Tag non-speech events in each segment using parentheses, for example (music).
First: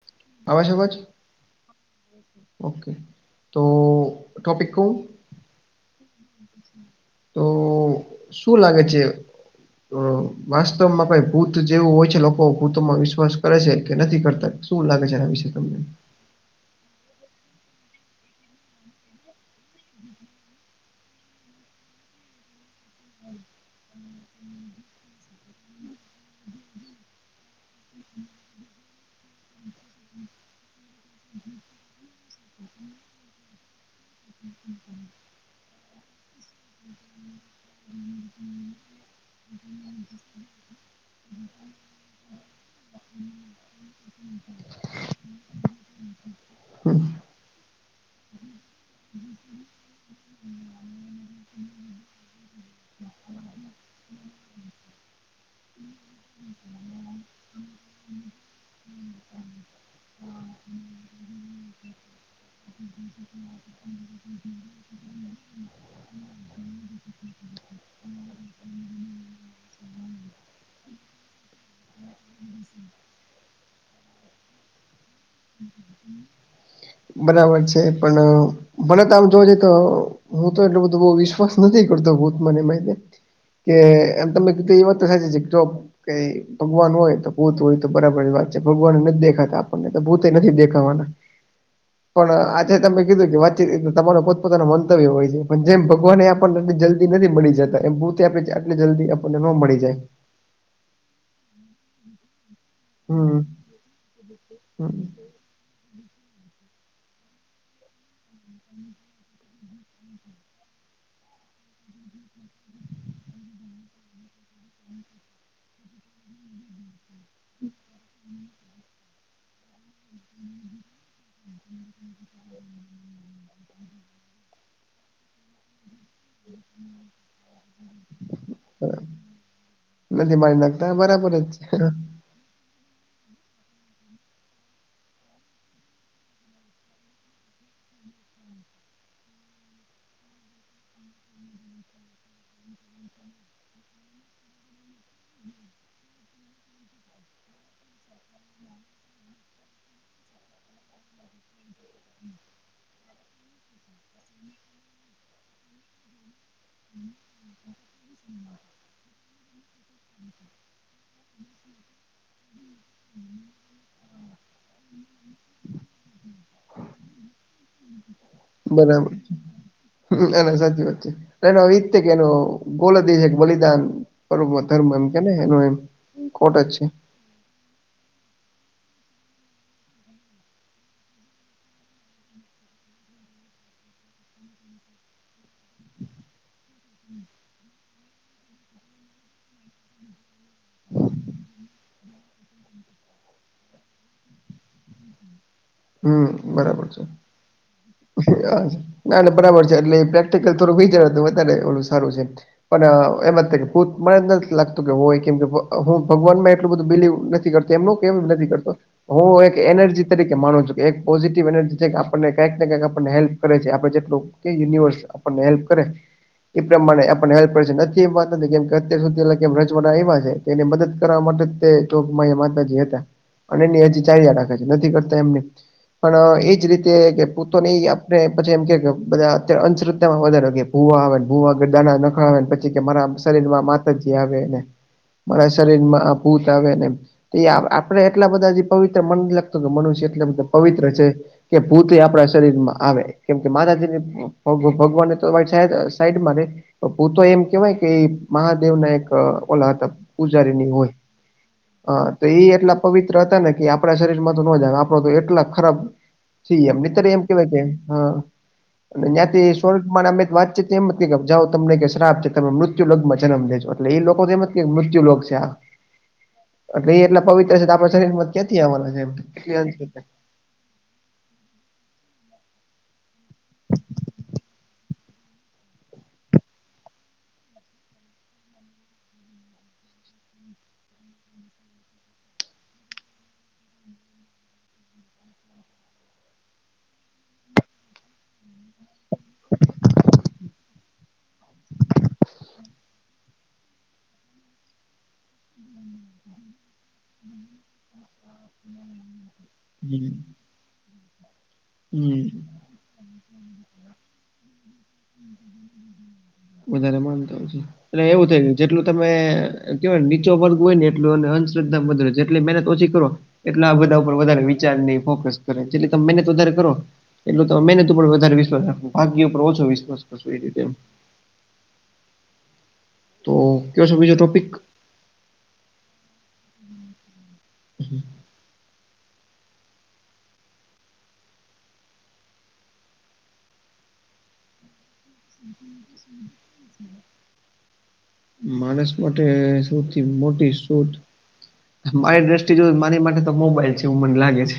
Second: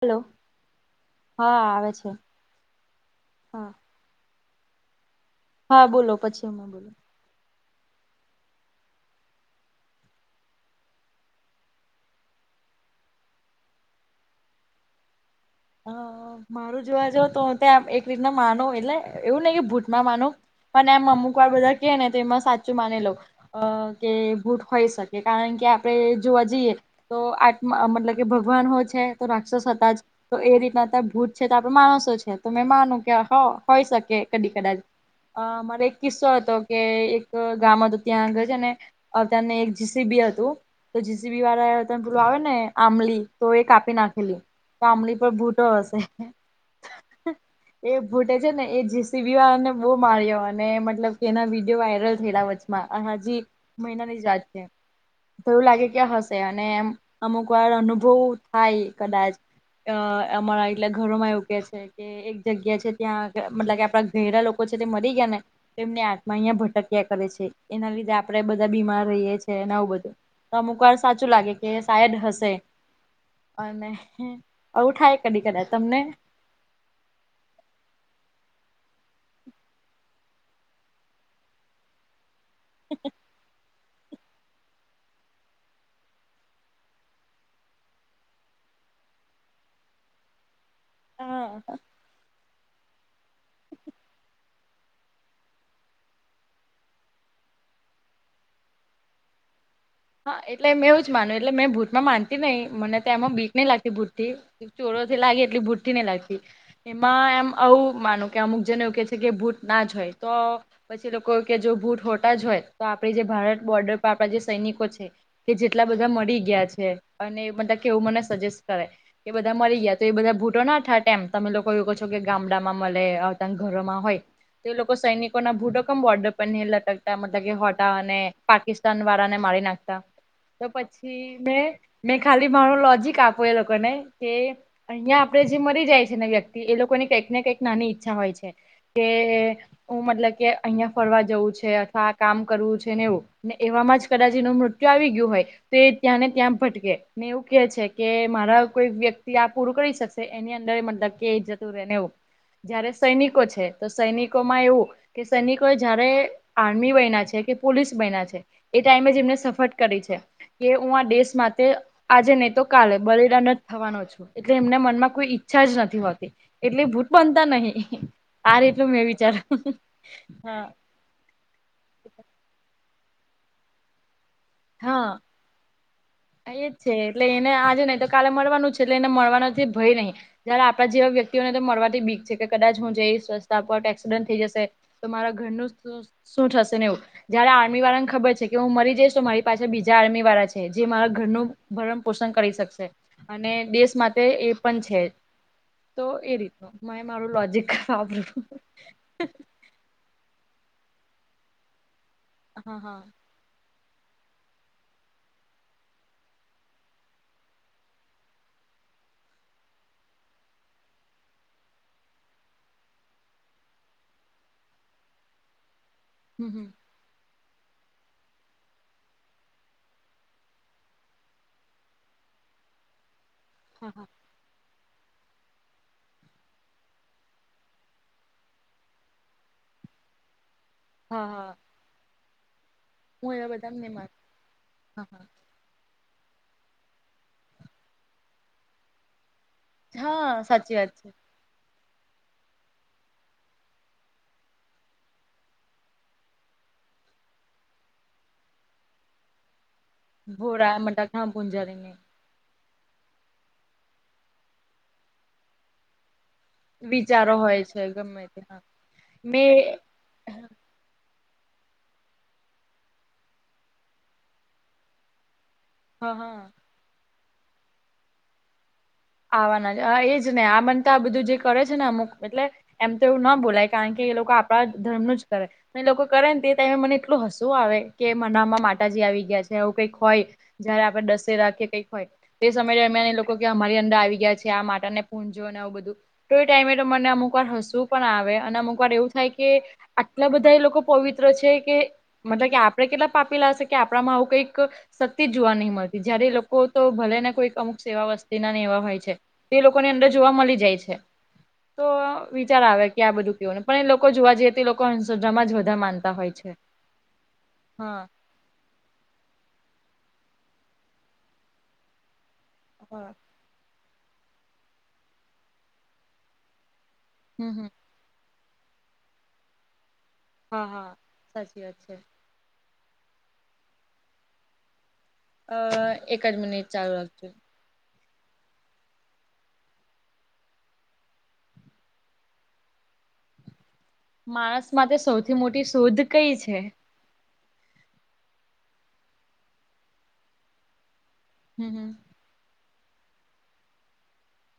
Hello આવેછે અવાજ હા આવે છે ઓકે તો હા ટોપિક કવુ હા બોલો પછી હમે, બોલો તો શું લાગે છે. વાસ્તવમાં કઈ ભૂત જેવું હોય છે લોકો ભૂતમાં વિશ્વાસ કરે છે, કે નથી કરતા શું લાગે છે, આ વિશે તમને હ મારું જોવા જાવ તો ત્યાં એક રીતના માનો એટલે એવું નય કે ભૂતમાં માનો પણ એમ અમુક વાર બધા કે ને તો એમાં સાચું માને લો કે ભૂટ હોય, શકે કારણ કે આપણેે જોવા જઈએ તો આત્મા મતલબ કે ભગવાન હો છે તો રાક્ષસ હતા જ તો એ રીતના અત્યારે ભૂત છે તો આપડે માણસો છે. તો મેં માનું કેહો હોય શકે કદી કદાચ અ મારે એક કિસ્સો હતો કે એક ગામ હતું ત્યાં આગળ છેને. હ તને એક જીસી બી હતુ. તો જીસીબી વાળા ત પેલું આવે ને આંબલી તો એ કાપી નાખેલી આંબલી ભૂટો હશે. એ ભૂટે છે ને એ જેીસીબી વારાને બહુ માર્યો અને મતલબ કે એના વિડીયો વાયરલ થયેલા વચ્ચે હજી મહિનાની જ રાત છે. તો લાગે કે હશે અને એમ અમુક વાર અનુભવ થાય કદાચ અ અમારા એટલે ઘરોમાં એવું કે છે એક જગ્યા છે ત્યાં મતલબ કે આપડા ઘેરા લોકો છે તે મરી ગયા ને એમની આત્મા અહિયા ભટક્યા કરે છે એના લીધે આપણેે બધા બીમાર રહીએ છેએ અને આવું બધું અમુક વાર સાચું લાગે કે શાયદ હશે અને અવુ થાય કદી કદા તમને બરાબર છે પણ ભલેત આમ જોજઈ તો હું તો એટલો બધો બહું વિશ્વાસ નથી કરતો ભૂત માં ને કે એમ તમે કીધું ઈ વાત તો સાચી છે (unintelligible) કઈ ભગવાન હોય તો ભૂત હોય તો બરાબરની વાત છે ભગવાનને નથી જ દેખાતા આપણને ભૂત નથી દેખાવાના હા પણ આજે તમે કીધું કે વાતચીત તમારા પોત પોતાનાનું મંતવ્ય હોય છે પણ જેમ ભગવાનને પણ જલ્દી નથી મળી જતા એમ ભૂ આપ આટ જલ્દી આપણને નો મળી જાય હા એટલે મેંવું જ માનું એટલે મેં ભૂતમાં માનતા કે નહીં મને એમાં હમ બીક નહી લાગતી ભૂતથી હમ ચોરોથી લાગે એટલી ભૂતથી નહીં લાગતી એમાં એમ આવું માનું કે અમુક જને એવું કે છે કે ભૂત ના જ હોય તો પછી લોકો કે જો ભૂત હોતા જ હોય તો આપે જે ભારત બોર્ડર પર આપડા જે સૈનિકો કે જેટલા બધા મળી ગયા છે અને બધા કેવું મને સજેસ્ટ કરે એ બધા મરી ગયા તો એ બધા ભૂટો ના થાય મ તમે લોકો એવું કો છો કે ગામડામાં મળે આવતા ઘરોમાં હોય તે લોકો સૈનિકોના ભૂડકમ બોર્ડ પર બનેલા લટકતા મતલબ કે હટાવા અને પાકિસ્તાન વાળાને મારી નાખતા તને મારી તો નાખતા બરાબર પછી જ છે મેં મેં ખાલી મારું લોજિક આપું એ લોકોને કે અહિયાં આપડે જે મરી જાય છે ને વ્યક્તિ એ લોકોની કંઈક ને કંઈક નાની ઈચ્છા હોય છે કે હું મતલબ કે અહિયાં ફરવા જવું છે અથવા કામ કરવું છે ને એવું ને એવામાં જ કદાચ એનું મૃત્યુ આવી ગયું હોય તો એ ત્યાં ને ત્યાં ભટકે ને એવું કે છે કે મારા કોઈ વ્યક્તિ આ પૂરું કરી શકશે એની અંદર મતલબ કે એ જતું રે ને એવું જયારે સૈનિકો છે તો સૈનિકો માં એવું કે સૈનિકો એ જયારે આર્મી બન્યા છે કે પોલીસ બન્યા છે એ ટાઈમે એમને સફળ કરે છે કે હું આ દેશ માટે આજે નહી તો કાલે બલિદાન જ થવાનો છું એટલે એમને મનમાં કોઈ ઈચ્છા જ નથી હોતી એટલે ભૂત બનતા નહીં બરાબર છે એના સાચી વાત છે એનો અદિત્ય કે એનો ગોલ એ છે કે બલિદાન ધર્મ એમ કેને એનું એમ. એ જ છે એટલે એને આજે નહી તો કાલે મરવાનું જ છે એટલે એને મરવાનો જે ભય નહીં જયારે આપણા જેવા વ્યક્તિઓને તો મળવાથી બીક છે કે કદાચ હું જઈશ રસ્તા પર એક્સિડન્ટ થઈ જશે તો મારા ઘરનું શું થશે ને એવું જયારે આર્મી વાળા ને ખબર છે કે હું મરી જઈશ તો મારી પાસે બીજા આર્મી વાળા છે જે મારા ઘરનું ભરણ પોષણ કરી શકશે અને દેશ માટે એ પણ છે તો હમ એ રીતનું બરાબર મા છે એ મારું લોજિક ના ના બરાબર છે એટલે પ્રેક્ટિકલ થોડું જ વધ ઓલું સારું છે હા હા પણ એમાં મને નથી લાગતું કે હોય કેમ કે હું ભગવાન માં એટલું બધું બિલીવ નથી કરતો એમનું કેમ નથી કરતો હું એક એનર્જી તરીકે માનું છું એક પોઝિટિવ એનર્જી છે કે આપણને કંઈક ને કંઈક આપણને હેલ્પ કરે છે આપણે જેટલું કે યુનિવર્સ આપણને હેલ્પ કરે હમ એ હમ પ્રમાણે હેલ્પ છે નથી એમ વાત નથી કેમ અત્યાર સુધી એમ રજવાડા એ છે એની મદદ કરવા માટે તો માતાજી હતા અને એની હા હા હજી ચાલ્યા રાખે છે નથી કરતા એમ નહીં પણ એજ રીતે કે ભૂતો ને આપને પછી એમ કે બધા અત્યારે અંધશ્રદ્ધામાં વધારે કે ભુવા આવે હા ને હા ભુવા દાના નખાવે પછી કે મારા હું શરીર એવા માં બધા મહેમાન માતાજી આવેને હા હા. શરીર માં આ ભૂત આવે ને ઈ આપડે એટલા બધા જે પવિત્ર મન લાગતો કે મનુષ્ય એટલા હા બધા સાચી પવિત્ર વાત છે છે કે ભૂત ય આપણા શરીરમાં આવે કેમ કે માતાજીની ભ ભગવાનને તો સાઈડમાં રે ભૂ તો એમ કેવાય કે મહાદેવ ના એક ઓલા હતા. પૂજારીની ભોરા હોય મટાકા ભૂંજારીને અ તો એ એટલા પવિત્ર હતા ને કે આપણા શરીર માં તો ન જ આપડો તો એટલા ખરાબ સી એમ નેતર એમ વિચારો કેવાય છે હોય હ ગમે તે હા અને જ્યાંથી મેં સ્વર્પ અમે વાતચી તેમમ નથી જાવ તમને કે શ્રાપ છે તમે મૃત્યુ લોગમાં જન્મ લેજો એટલે એ લોકો એમ જ મૃત્યુ લોગ છે. હા હા એટલે એટલા પવિત્ર છે તો આપણા શરમાં ક્યાંથી આવવા છે, એમ કેટલી આવવાના અંધશ્રદ્ધા છે એજ ને આ બનતા આ બધું જે કરે છે ને અમુક એટલે એમ તો એવું ના બોલાય કારણ કે એ લોકો આપણા ધર્મ ન જ કરે એ લોકો કરે ને ત ત મને એટલું હસું આવે કે મનામાં માતાજી આવી ગયા છે આવું કઈક હોય. જયારે આપડણે દસે રાખીએ કઈક હોય તે સમય અમે લોકો કેમા અંદર આવી ગયા છે, આ માટે ને પૂણજો અને આવું બધુ તો એ ટાઈમે તો મને અમુક વાર હશું પણ આવે અને અમુક વાર એવું થાય કે આટલા બધા એ લોકો પવિત્ર છે કે મતલબ કે આપડણે કેટલા પાપીલા હશે કે આપડામાં આવું કઈક શક્તી જોવા નહીં મળતી જયારે લોકો તો ભલે ને કોઈક અમુક સેવા વસ્તુ હોય છે તે લોકોની અંદર હમ જોવા મળી જાય છે તો હમ વિચાર આવે કે આ બધુ ને પણ એ લોકો જોવા જઈ તે લોકો હસ્રમા જ વધારે માનતા હોય છે. વધારે માનતા હોય છે એટલે હા એવું થઇ ગય જેટલું તમે કેવાય નીચો વર્ગ હોય ને એટલું અને અંધશ્રદ્ધા જેટલી મહેનત ઓછી કર હા એટલે આ બધા ઉપર વધારે વિચાર ફોકસ કરે એટલે તમે મહેનત વધારે કરો એટલે તો મહેનત ઉપર વધારે વિશ્વાસ રાખવો ભાગ્ય પર ઓછો વિશ્વાસ કરશો એ રીતે હા એમ. હા સાચી વાત છે. તો કયો છે બીજો ટોપિક અ એક જ મિનિટ ચાલુ રાખજો હમ્મ માણસ માં તે સૌથી મોટી શોધ કઈ છે. માણસ માટે સૌથી મોટી સોટ હમ હમ. મારી દ્રષ્ટિ જો મારી માટે તો મોબાઈલ છે એવું મને લાગે છે.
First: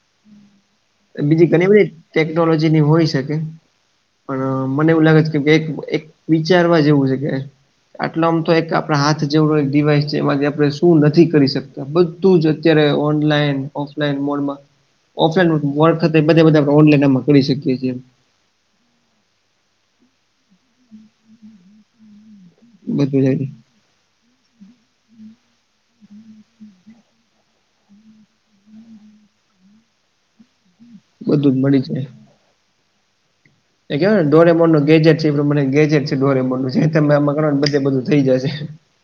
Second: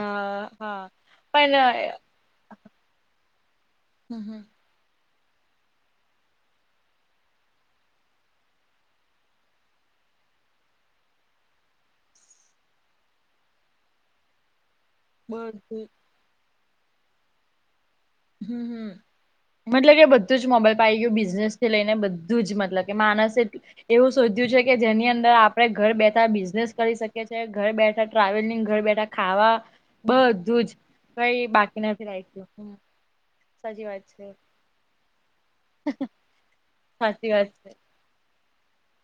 અ હા બીજી પણ ઘણી બધી ટેકનોલોજી ની હોય શકે. હમ્મ પણ અ, મને એવું લાગે છે, કે એક વિચારવા જેવુ છે, કે આટલો આમ તો એક આપણા હાથ જેવડો એક ડિવાઈસ છે એમાંથી આપણે શું નથી કરી શકતા બધું જ અત્યારે ઓનલાઈન ઓફલાઈન મોડમા ઓફલાઈન બધું વખતે બધા બધા આપણે ઓનલાઈન એમાં કરી શકીએ છીએ. હમ્મ હમ્મ એટલે કે બધું જ મોબાઈલ પાઇ ગયું બિઝનેસ થી લઈને બધું જ મતલબ કે બધું જ માણસ એ એવું શોધ્યું છે કે જેની અંદર આપડણે ઘર બેઠા બિઝનેસ કરી શકીએ છીએ ઘર બેઠા ટ્રાવેલિંગ ઘર બેઠા ખાવા બધું જ કઈ બધું જ બાકી મળી જાય નથી રાખ્યુ એ કેવાય ડોરેમર નું ગેજેટ છે એ પ્રમા ગેજેટ છે ડોરેમ નું તમે સાચી આમાં વાત ગણ છે બધે બધું થઈ જશે.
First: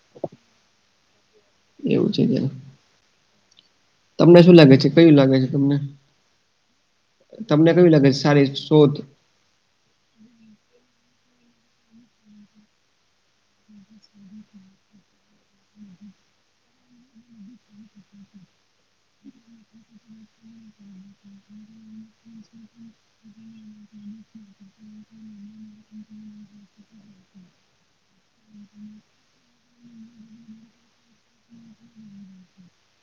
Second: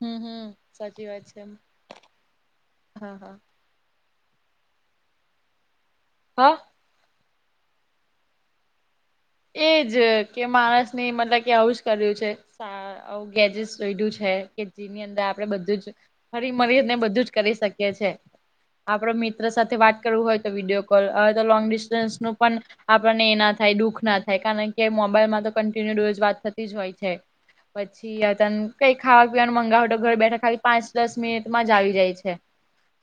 હમ હમ સાચી વાત છે, એમ એવું છે કેનુ હા હા તમને શું લાગે છે કયું લાગે છે, તમને હા તમને કેવી લાગે છે, સારી શોધ એજ કે માણસ ની મતલબ કે આવુંજ કર્યું છે. ગેજેટ જોઈું છે, કે જેની અંદર આપડે બધું જ ફરી મળરી ને બધું જ કરી શકીએ છે. આપડો મિત્ર સાથે વાત કરવું હોય, તો વિડીયો કોલ હવે તો લોંગ ડિસ્ટન્સ નું પણ આપનેય ના થાય દુઃખ ના થાય કારણ કે મોબાઈલમાં તો કન્ટિન્યુ રોજ વાત થતી જ હોય છે પછી અ ત કઈ ખાવા પીવાનું મગાવ તો ઘર બેઠા ખાલી પાંચ દસ મિનિટમાં જ આવી જાય છે.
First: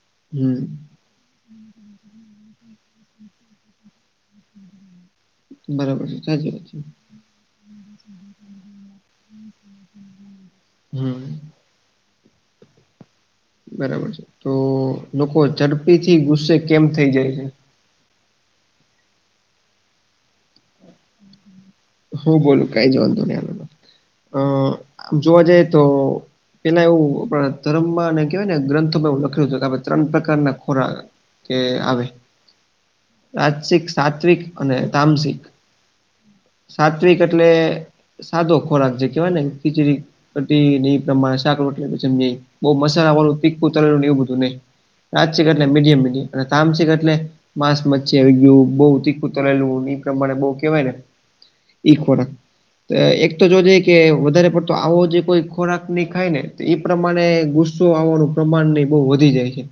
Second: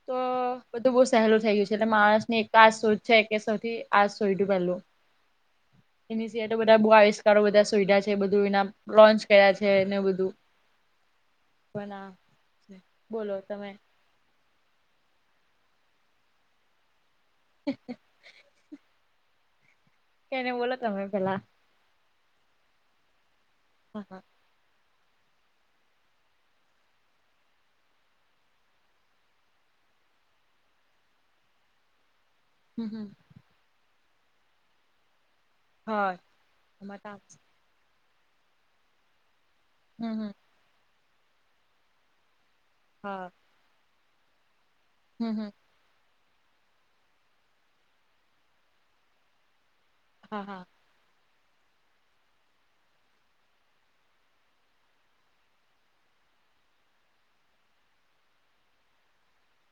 તો હમ બધું બહુ સહેલું થઈ ગયું છે એટલે માણસ ની એક આજ સોધ છે એક સૌથી આ સોઈ પેલું- બરાબર છે એની સ સાચી તો વાત બધા છે બુ આવિષ્કારો બધા સુવિધા છે બધું એના લોન્ચ કરયા છે એને બધું હમ બના બોલો તમે બરાબર છે તો લોકો ઝડપી થી ગુસ્સે કેમ થઇ જાય છે? (inaudible) કેને બોલો તમે પેલા હું બોલુ કઈ જ વાંધો ન હાલો હાહા અ આમ જોવા જાઈ તો પેલા એવું આપણા ધર્મમાં અને કેહેવાય ને ગ્રંથમાં એવું લખે્યું છે કે આપણે ત્રણ પ્રકારના ખોરાક કે આવે હમ હમ આસિક સાત્વિક અને તામસિક હા તમારે સાત્વિક કામ એટલે સાદો ખોરાક જે કેવાય ને ખીચડી હમ હમ ઢી ઈ પ્રમાણે શાક રોટલી (inaudible) બોવ મસાલા હા વાળું તીખું તરેલું એવું બધું નહી હમ આંશિક હમ એટલે મીડિયમ મીડિયમ તામસિક એટલે માંસ મચ્છી આવી ગયું બવ તીખું તરેલું પ્રમાણે હા બહુ હા કહેવાય ને ઈ ખોરાક એક તો જો જઈએ કે વધારે પડતો આવો જે કોઈ ખોરાક ને ઈ ખાય ને ઈ પ્રમાણે ગુસ્સો આવવાનું પ્રમાણ ને બહુ વધી જાય છે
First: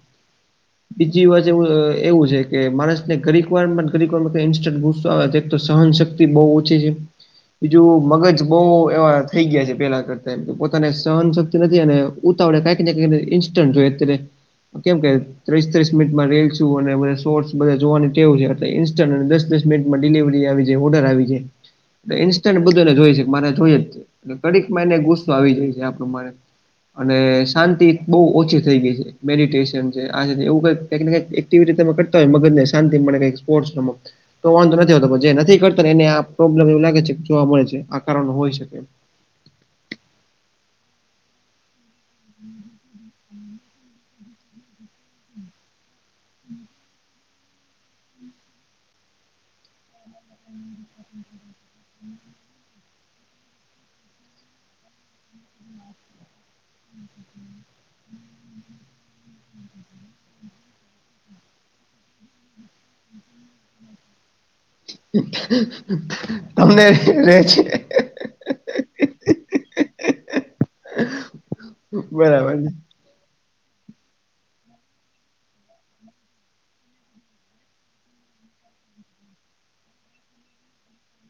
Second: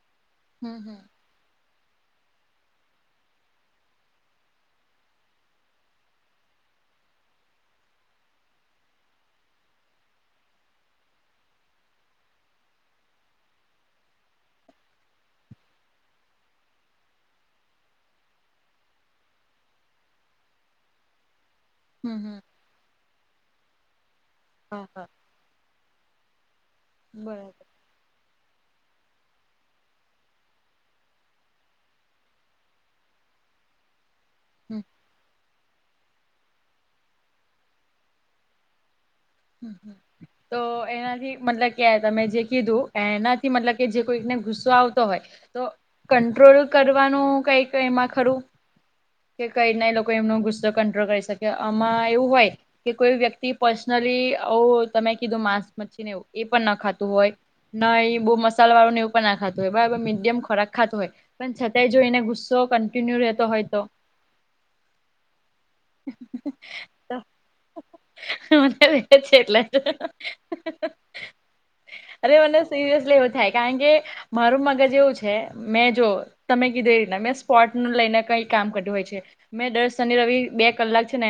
હમ હમ બીજી વ એવું એવું છે કે માણસ ને ઘરીકવાર માં ને ઘરીકવારમાં કાઈ ઇન્સ્ટન્ટ ગુસ્સો આવે એક તો સહનશક્તિ તી બહુ ઓછી છે બીજું મગજ બહુ એવા થઈ ગયા છે પેલા કરતા પોતાને સહનશક્તિ નથી અને ઉતાવળે કાંઈક ને ક ઈન્સ્ટન્ટ જોઈ અત્યારે કેમ કે ત્રીસ ત્રીસ મિનિટમાં રીલસુ અને બધ શોર્ટ્સ બધ જોવાનું ટેવું છે ઇન્સ્ટન્ટ અને દસ દસ મિનિટમાં ડિલિવરી આવી જવ વધારે આવી જાય ને હમ હમ ઇન્સ્ટન્ટ બધાને જોય છે મારે જોય જ ઘડીક હા માં એને હા ગુસ્સો છે સ્સો આવી જાય છે આપ મારે અને બરાબર શાંતિ બઉુ ઓછી થઈ ગઈ છે મેડિટેશન છે એવું ક કઈક ને કક એક્ટિવિટી તમે કરતા હોય મગજ ને શાંતિ માટે કઈક સ્પોર્ટ રમત છે તો વાંધો હમ નથી આવતો જે નથી કરતાને એને આ પ્રોબ્લેમ એવું લાગે છે કે જોવા મળે છે આ કારણ હોય શકે તો એનાથી મતલબ કે તમે જે કીધું એના મતલબ કે જે કોઈને ગુસો આવતો હોય તો કંટ્રોલ કરવાનું કઈક એમાં ખરું કે કઈ રીના એ લોકો એમનો ગુસ્સો કંટ્રોલ કરી શકે આમાં એવું હોય કે કોઈ વ્યક્તિ પર્સનલી આવુ તમે કીધું માંસ મચ્છી ને એ પણ ન ખાતું હોય ન એ બહુ મસાલા વાળું ને એવું ના ખાતું હોય બરાબર મડિયમ ખોક ખાતું હોય પણ છતાંય જોએને ગુસ્સો કન્ટિન્યુ રહેતો હોય તો તમનેે તો રે છે મને છે એટલે બરાબર (inaudible) છે સિરિયસલી એવુ થાય કારણ કે મારું મગજ એવું છે મેં જો તમે કીધું એવીના મેં સ્પોટ લઈને કઈ કામ કર્યું હોય છે મેં દર શનિ રવિ બે કલાક છે ને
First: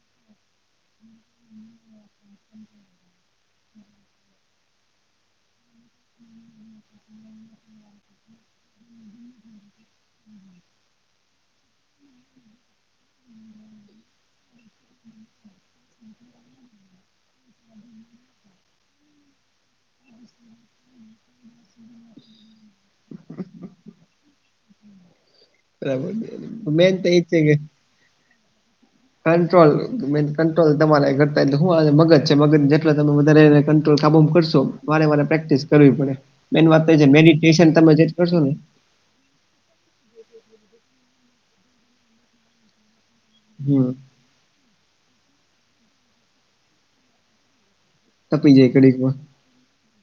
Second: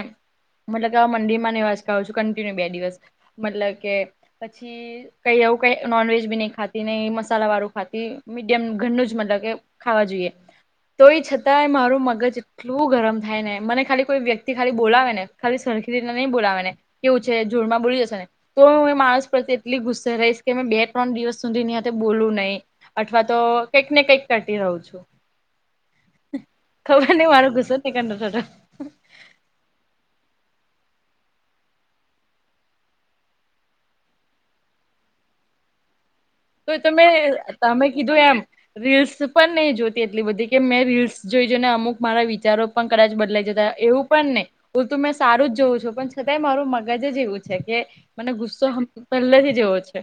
મતલબ કે આ મંદિર માં નિવાસ કર છું કન્ટિન્યુ બે દિવસ મતલબ કે પછી કઈ એવું કઈ નોનવેજ બી નહી ખાતી નહી મસાલા વાળું ખાતી મીડિયમ ઘરનું જ મતલબ કે ખાવા જોઈએ તોય છતાંય મારું મગજ બોવ ગરમ થાય ને મને ખાલી કોઈ વ્યક્તિ ખાલી બોલાવે ને ખાલી સરખી રીતે નહી બોલાવે ને કેવું છે જોર માં બોલી જશે ને તો હું એ માણસ પ્ર્યે એટલી ગુસ્સે રહીશ કે મે બે ત્રણ દિવસ સુધી ની બોલું નહીં. અથવા તો કઈક ને કંઈક કટી રહું છું. બરાબર મેન તો ખબર એ નહી છે. (unintelligible) કંટ્રોલ મન કંટ્રોલ તમારે ઘતા હું મગજ છે મગજ જેટલા તમે વધારે કાબુ કરશો વારે વારે પ્રેક્ટિસ કરવી પડે મેન તો વાત તમે છે મેડિટેશન તમે જે કીધું કરશો એમ ને રીલ્સ પણ નહી જોતી એટલી બધી કે મેં રીલ્સ જોઈજ ને અમુક મારા વિચારો પણ કદાચ બદલાય હમ એવું પણ નહી હું ત મેં સારું જ જોઉં છું પણ છતાંય મારું મગજ જ એવું છે કે મને તપી ગુસ્સો જાય ઘડીકમાં પહેલાથી જેવો છે.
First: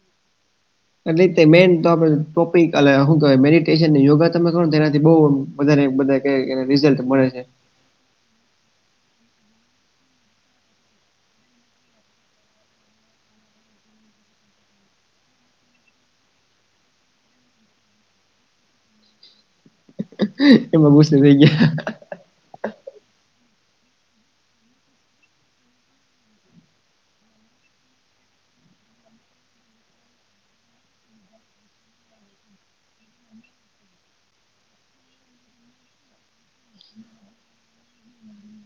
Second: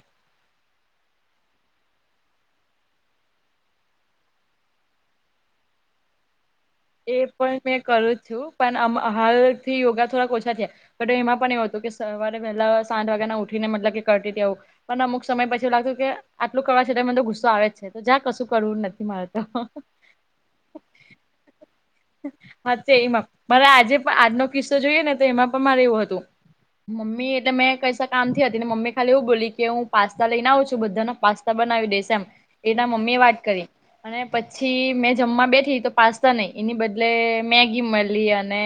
(inaudible) એટલે મેઈન તો આપ ટોપિક શું ક મેડિટેશન ને યોગા તમે કરો તો એનાથી બઉ વધારે બધે એને રિઝલ્ટ એ મળે છે. પણ મેં કરું જ છું પણ હાલથી યોગા થોડાક ઓછા થયા. તો એમાં પણ એવું હતું કે સવારે પહેલા સાત વાગ્યાના ઉઠીને મતલબ કે કરતી ત આવું. પણ અમુક સમય પછી લાગતું કે આટલું કરવા છતાય મધ તો ગુસ્સો આવે જ છે તો જા કશું કરવું નથી મારે તો. એમાં ગુસુ થઈ ગયા. સાચે એમાં મારે આજે પણ આજનો કિસ્સો જોઈએ ને તો એમાં પણ મારે એવું હતું મમ્મી એટલે મે કૈસા કામમથી હતી ને મમ્મી ખાલી એવું બોલી કે હું પાસ્તા લઈને આવું છું બધાના પાસ્તા બનાવી દે એમ એના મમ્મી એ વાત કરી અને પછી મેં જમવા બેઠી તો પાસ્તા નહી એની બદલે મેઘી મળી અને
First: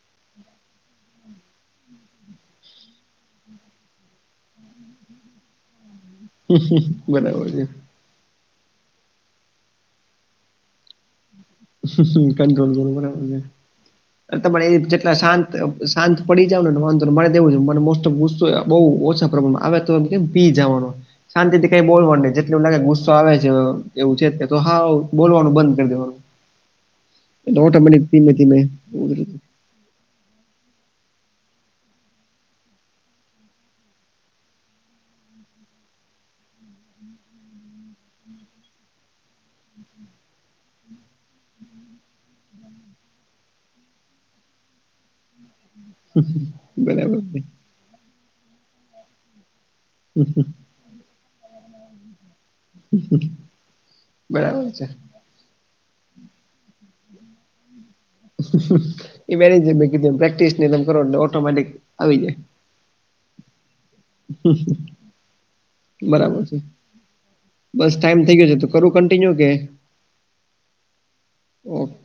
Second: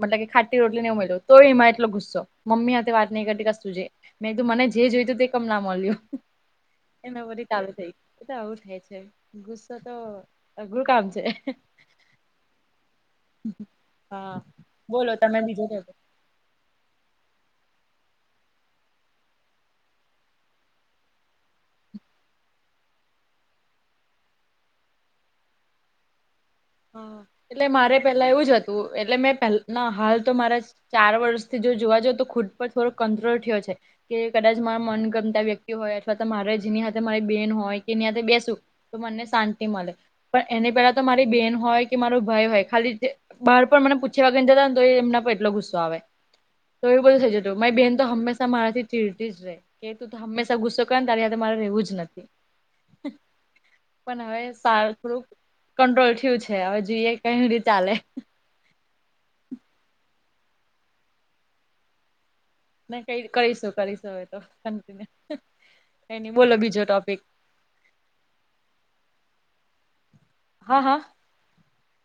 મતલબ કે ખાટી રોટલીહી ઉમેલવ તોયમાં એટલો ગુસ્સો મમ્મી હાથે વાત નહીં કરતી ક તુંજે મેં તું મને જે જોય તું તે કમ ના મળ્યું એ મે બરાબર બરી છે ચાલુ થઈ એ તો આવું થાય છે ગુસ્સો તો અઘરું કામ છે કંટ્રોલ કર બરાબર હા છે તમારે બોલો જેટલા તમે શાંત બીજો કઈ શાંત પડી જાવને વાંધ માને એવું મને મોસ્ટ ઓફસ્તુ બહુ ઓછા પ્રબ્લેમ આવે તો કેમ પી જવાનો શાંતિથી કઈ બોલવાનું ન જેટલ એવું લાગે ગુસ્સો આવે છે એવું છે તો હા બોલવાનું બંધ કરી દેવાનું. હા એટલે મારે ઓટોમેટિક પેલા ધીમે એવું ધીમે જ હતું એટલે મેં પ ના હાલ તો મારા ચાર વર્ષથી જો જોવા જ તો ખુદ પર થોડોક કંટ્રોલ થયો છે. કે કદાચ મારા મન ગમતા વ્યક્તિ હોય અથવા તો મારે જેની હાથે મારી બેન હોય કે એની હાથે બેસું. તો મને શાંતિ મળે પણ એને પેલા તો મારી બેન હોય કે મારો ભાઈ હોય ખાલી બહાર પણ મને પૂછીયા વગરને જતાને તો એમના એટલો ગુસ્સો આવે તો એવું બરાબર બધું થઇ છે જતું મારી બેહેન તો હંમેશા મારાથી ચીરતી જ રેય. કે તું તો હંમેશા ગુસ્સો કરે ને તારે તો મારે રહેવું જ નથી. હ પણ હવે બરાબર છે સારું થોડુંક કંટ્રોલ થયું છે હવે જે એ કેઇ ઈ રીતે ચાલે એ મે કીધ પ્રેક્ટિસ ને કરો ઓટોમેટિક આવી જાય ન ક કરીશું કરીશું હવે તો. કઈ નઈ બરાબર બોલો છે બીજો ટોપિક બસ ટાઈમ થઇ ગયો છે તો કરું કન્ટિન્યુ કે હા હા. (inaudible)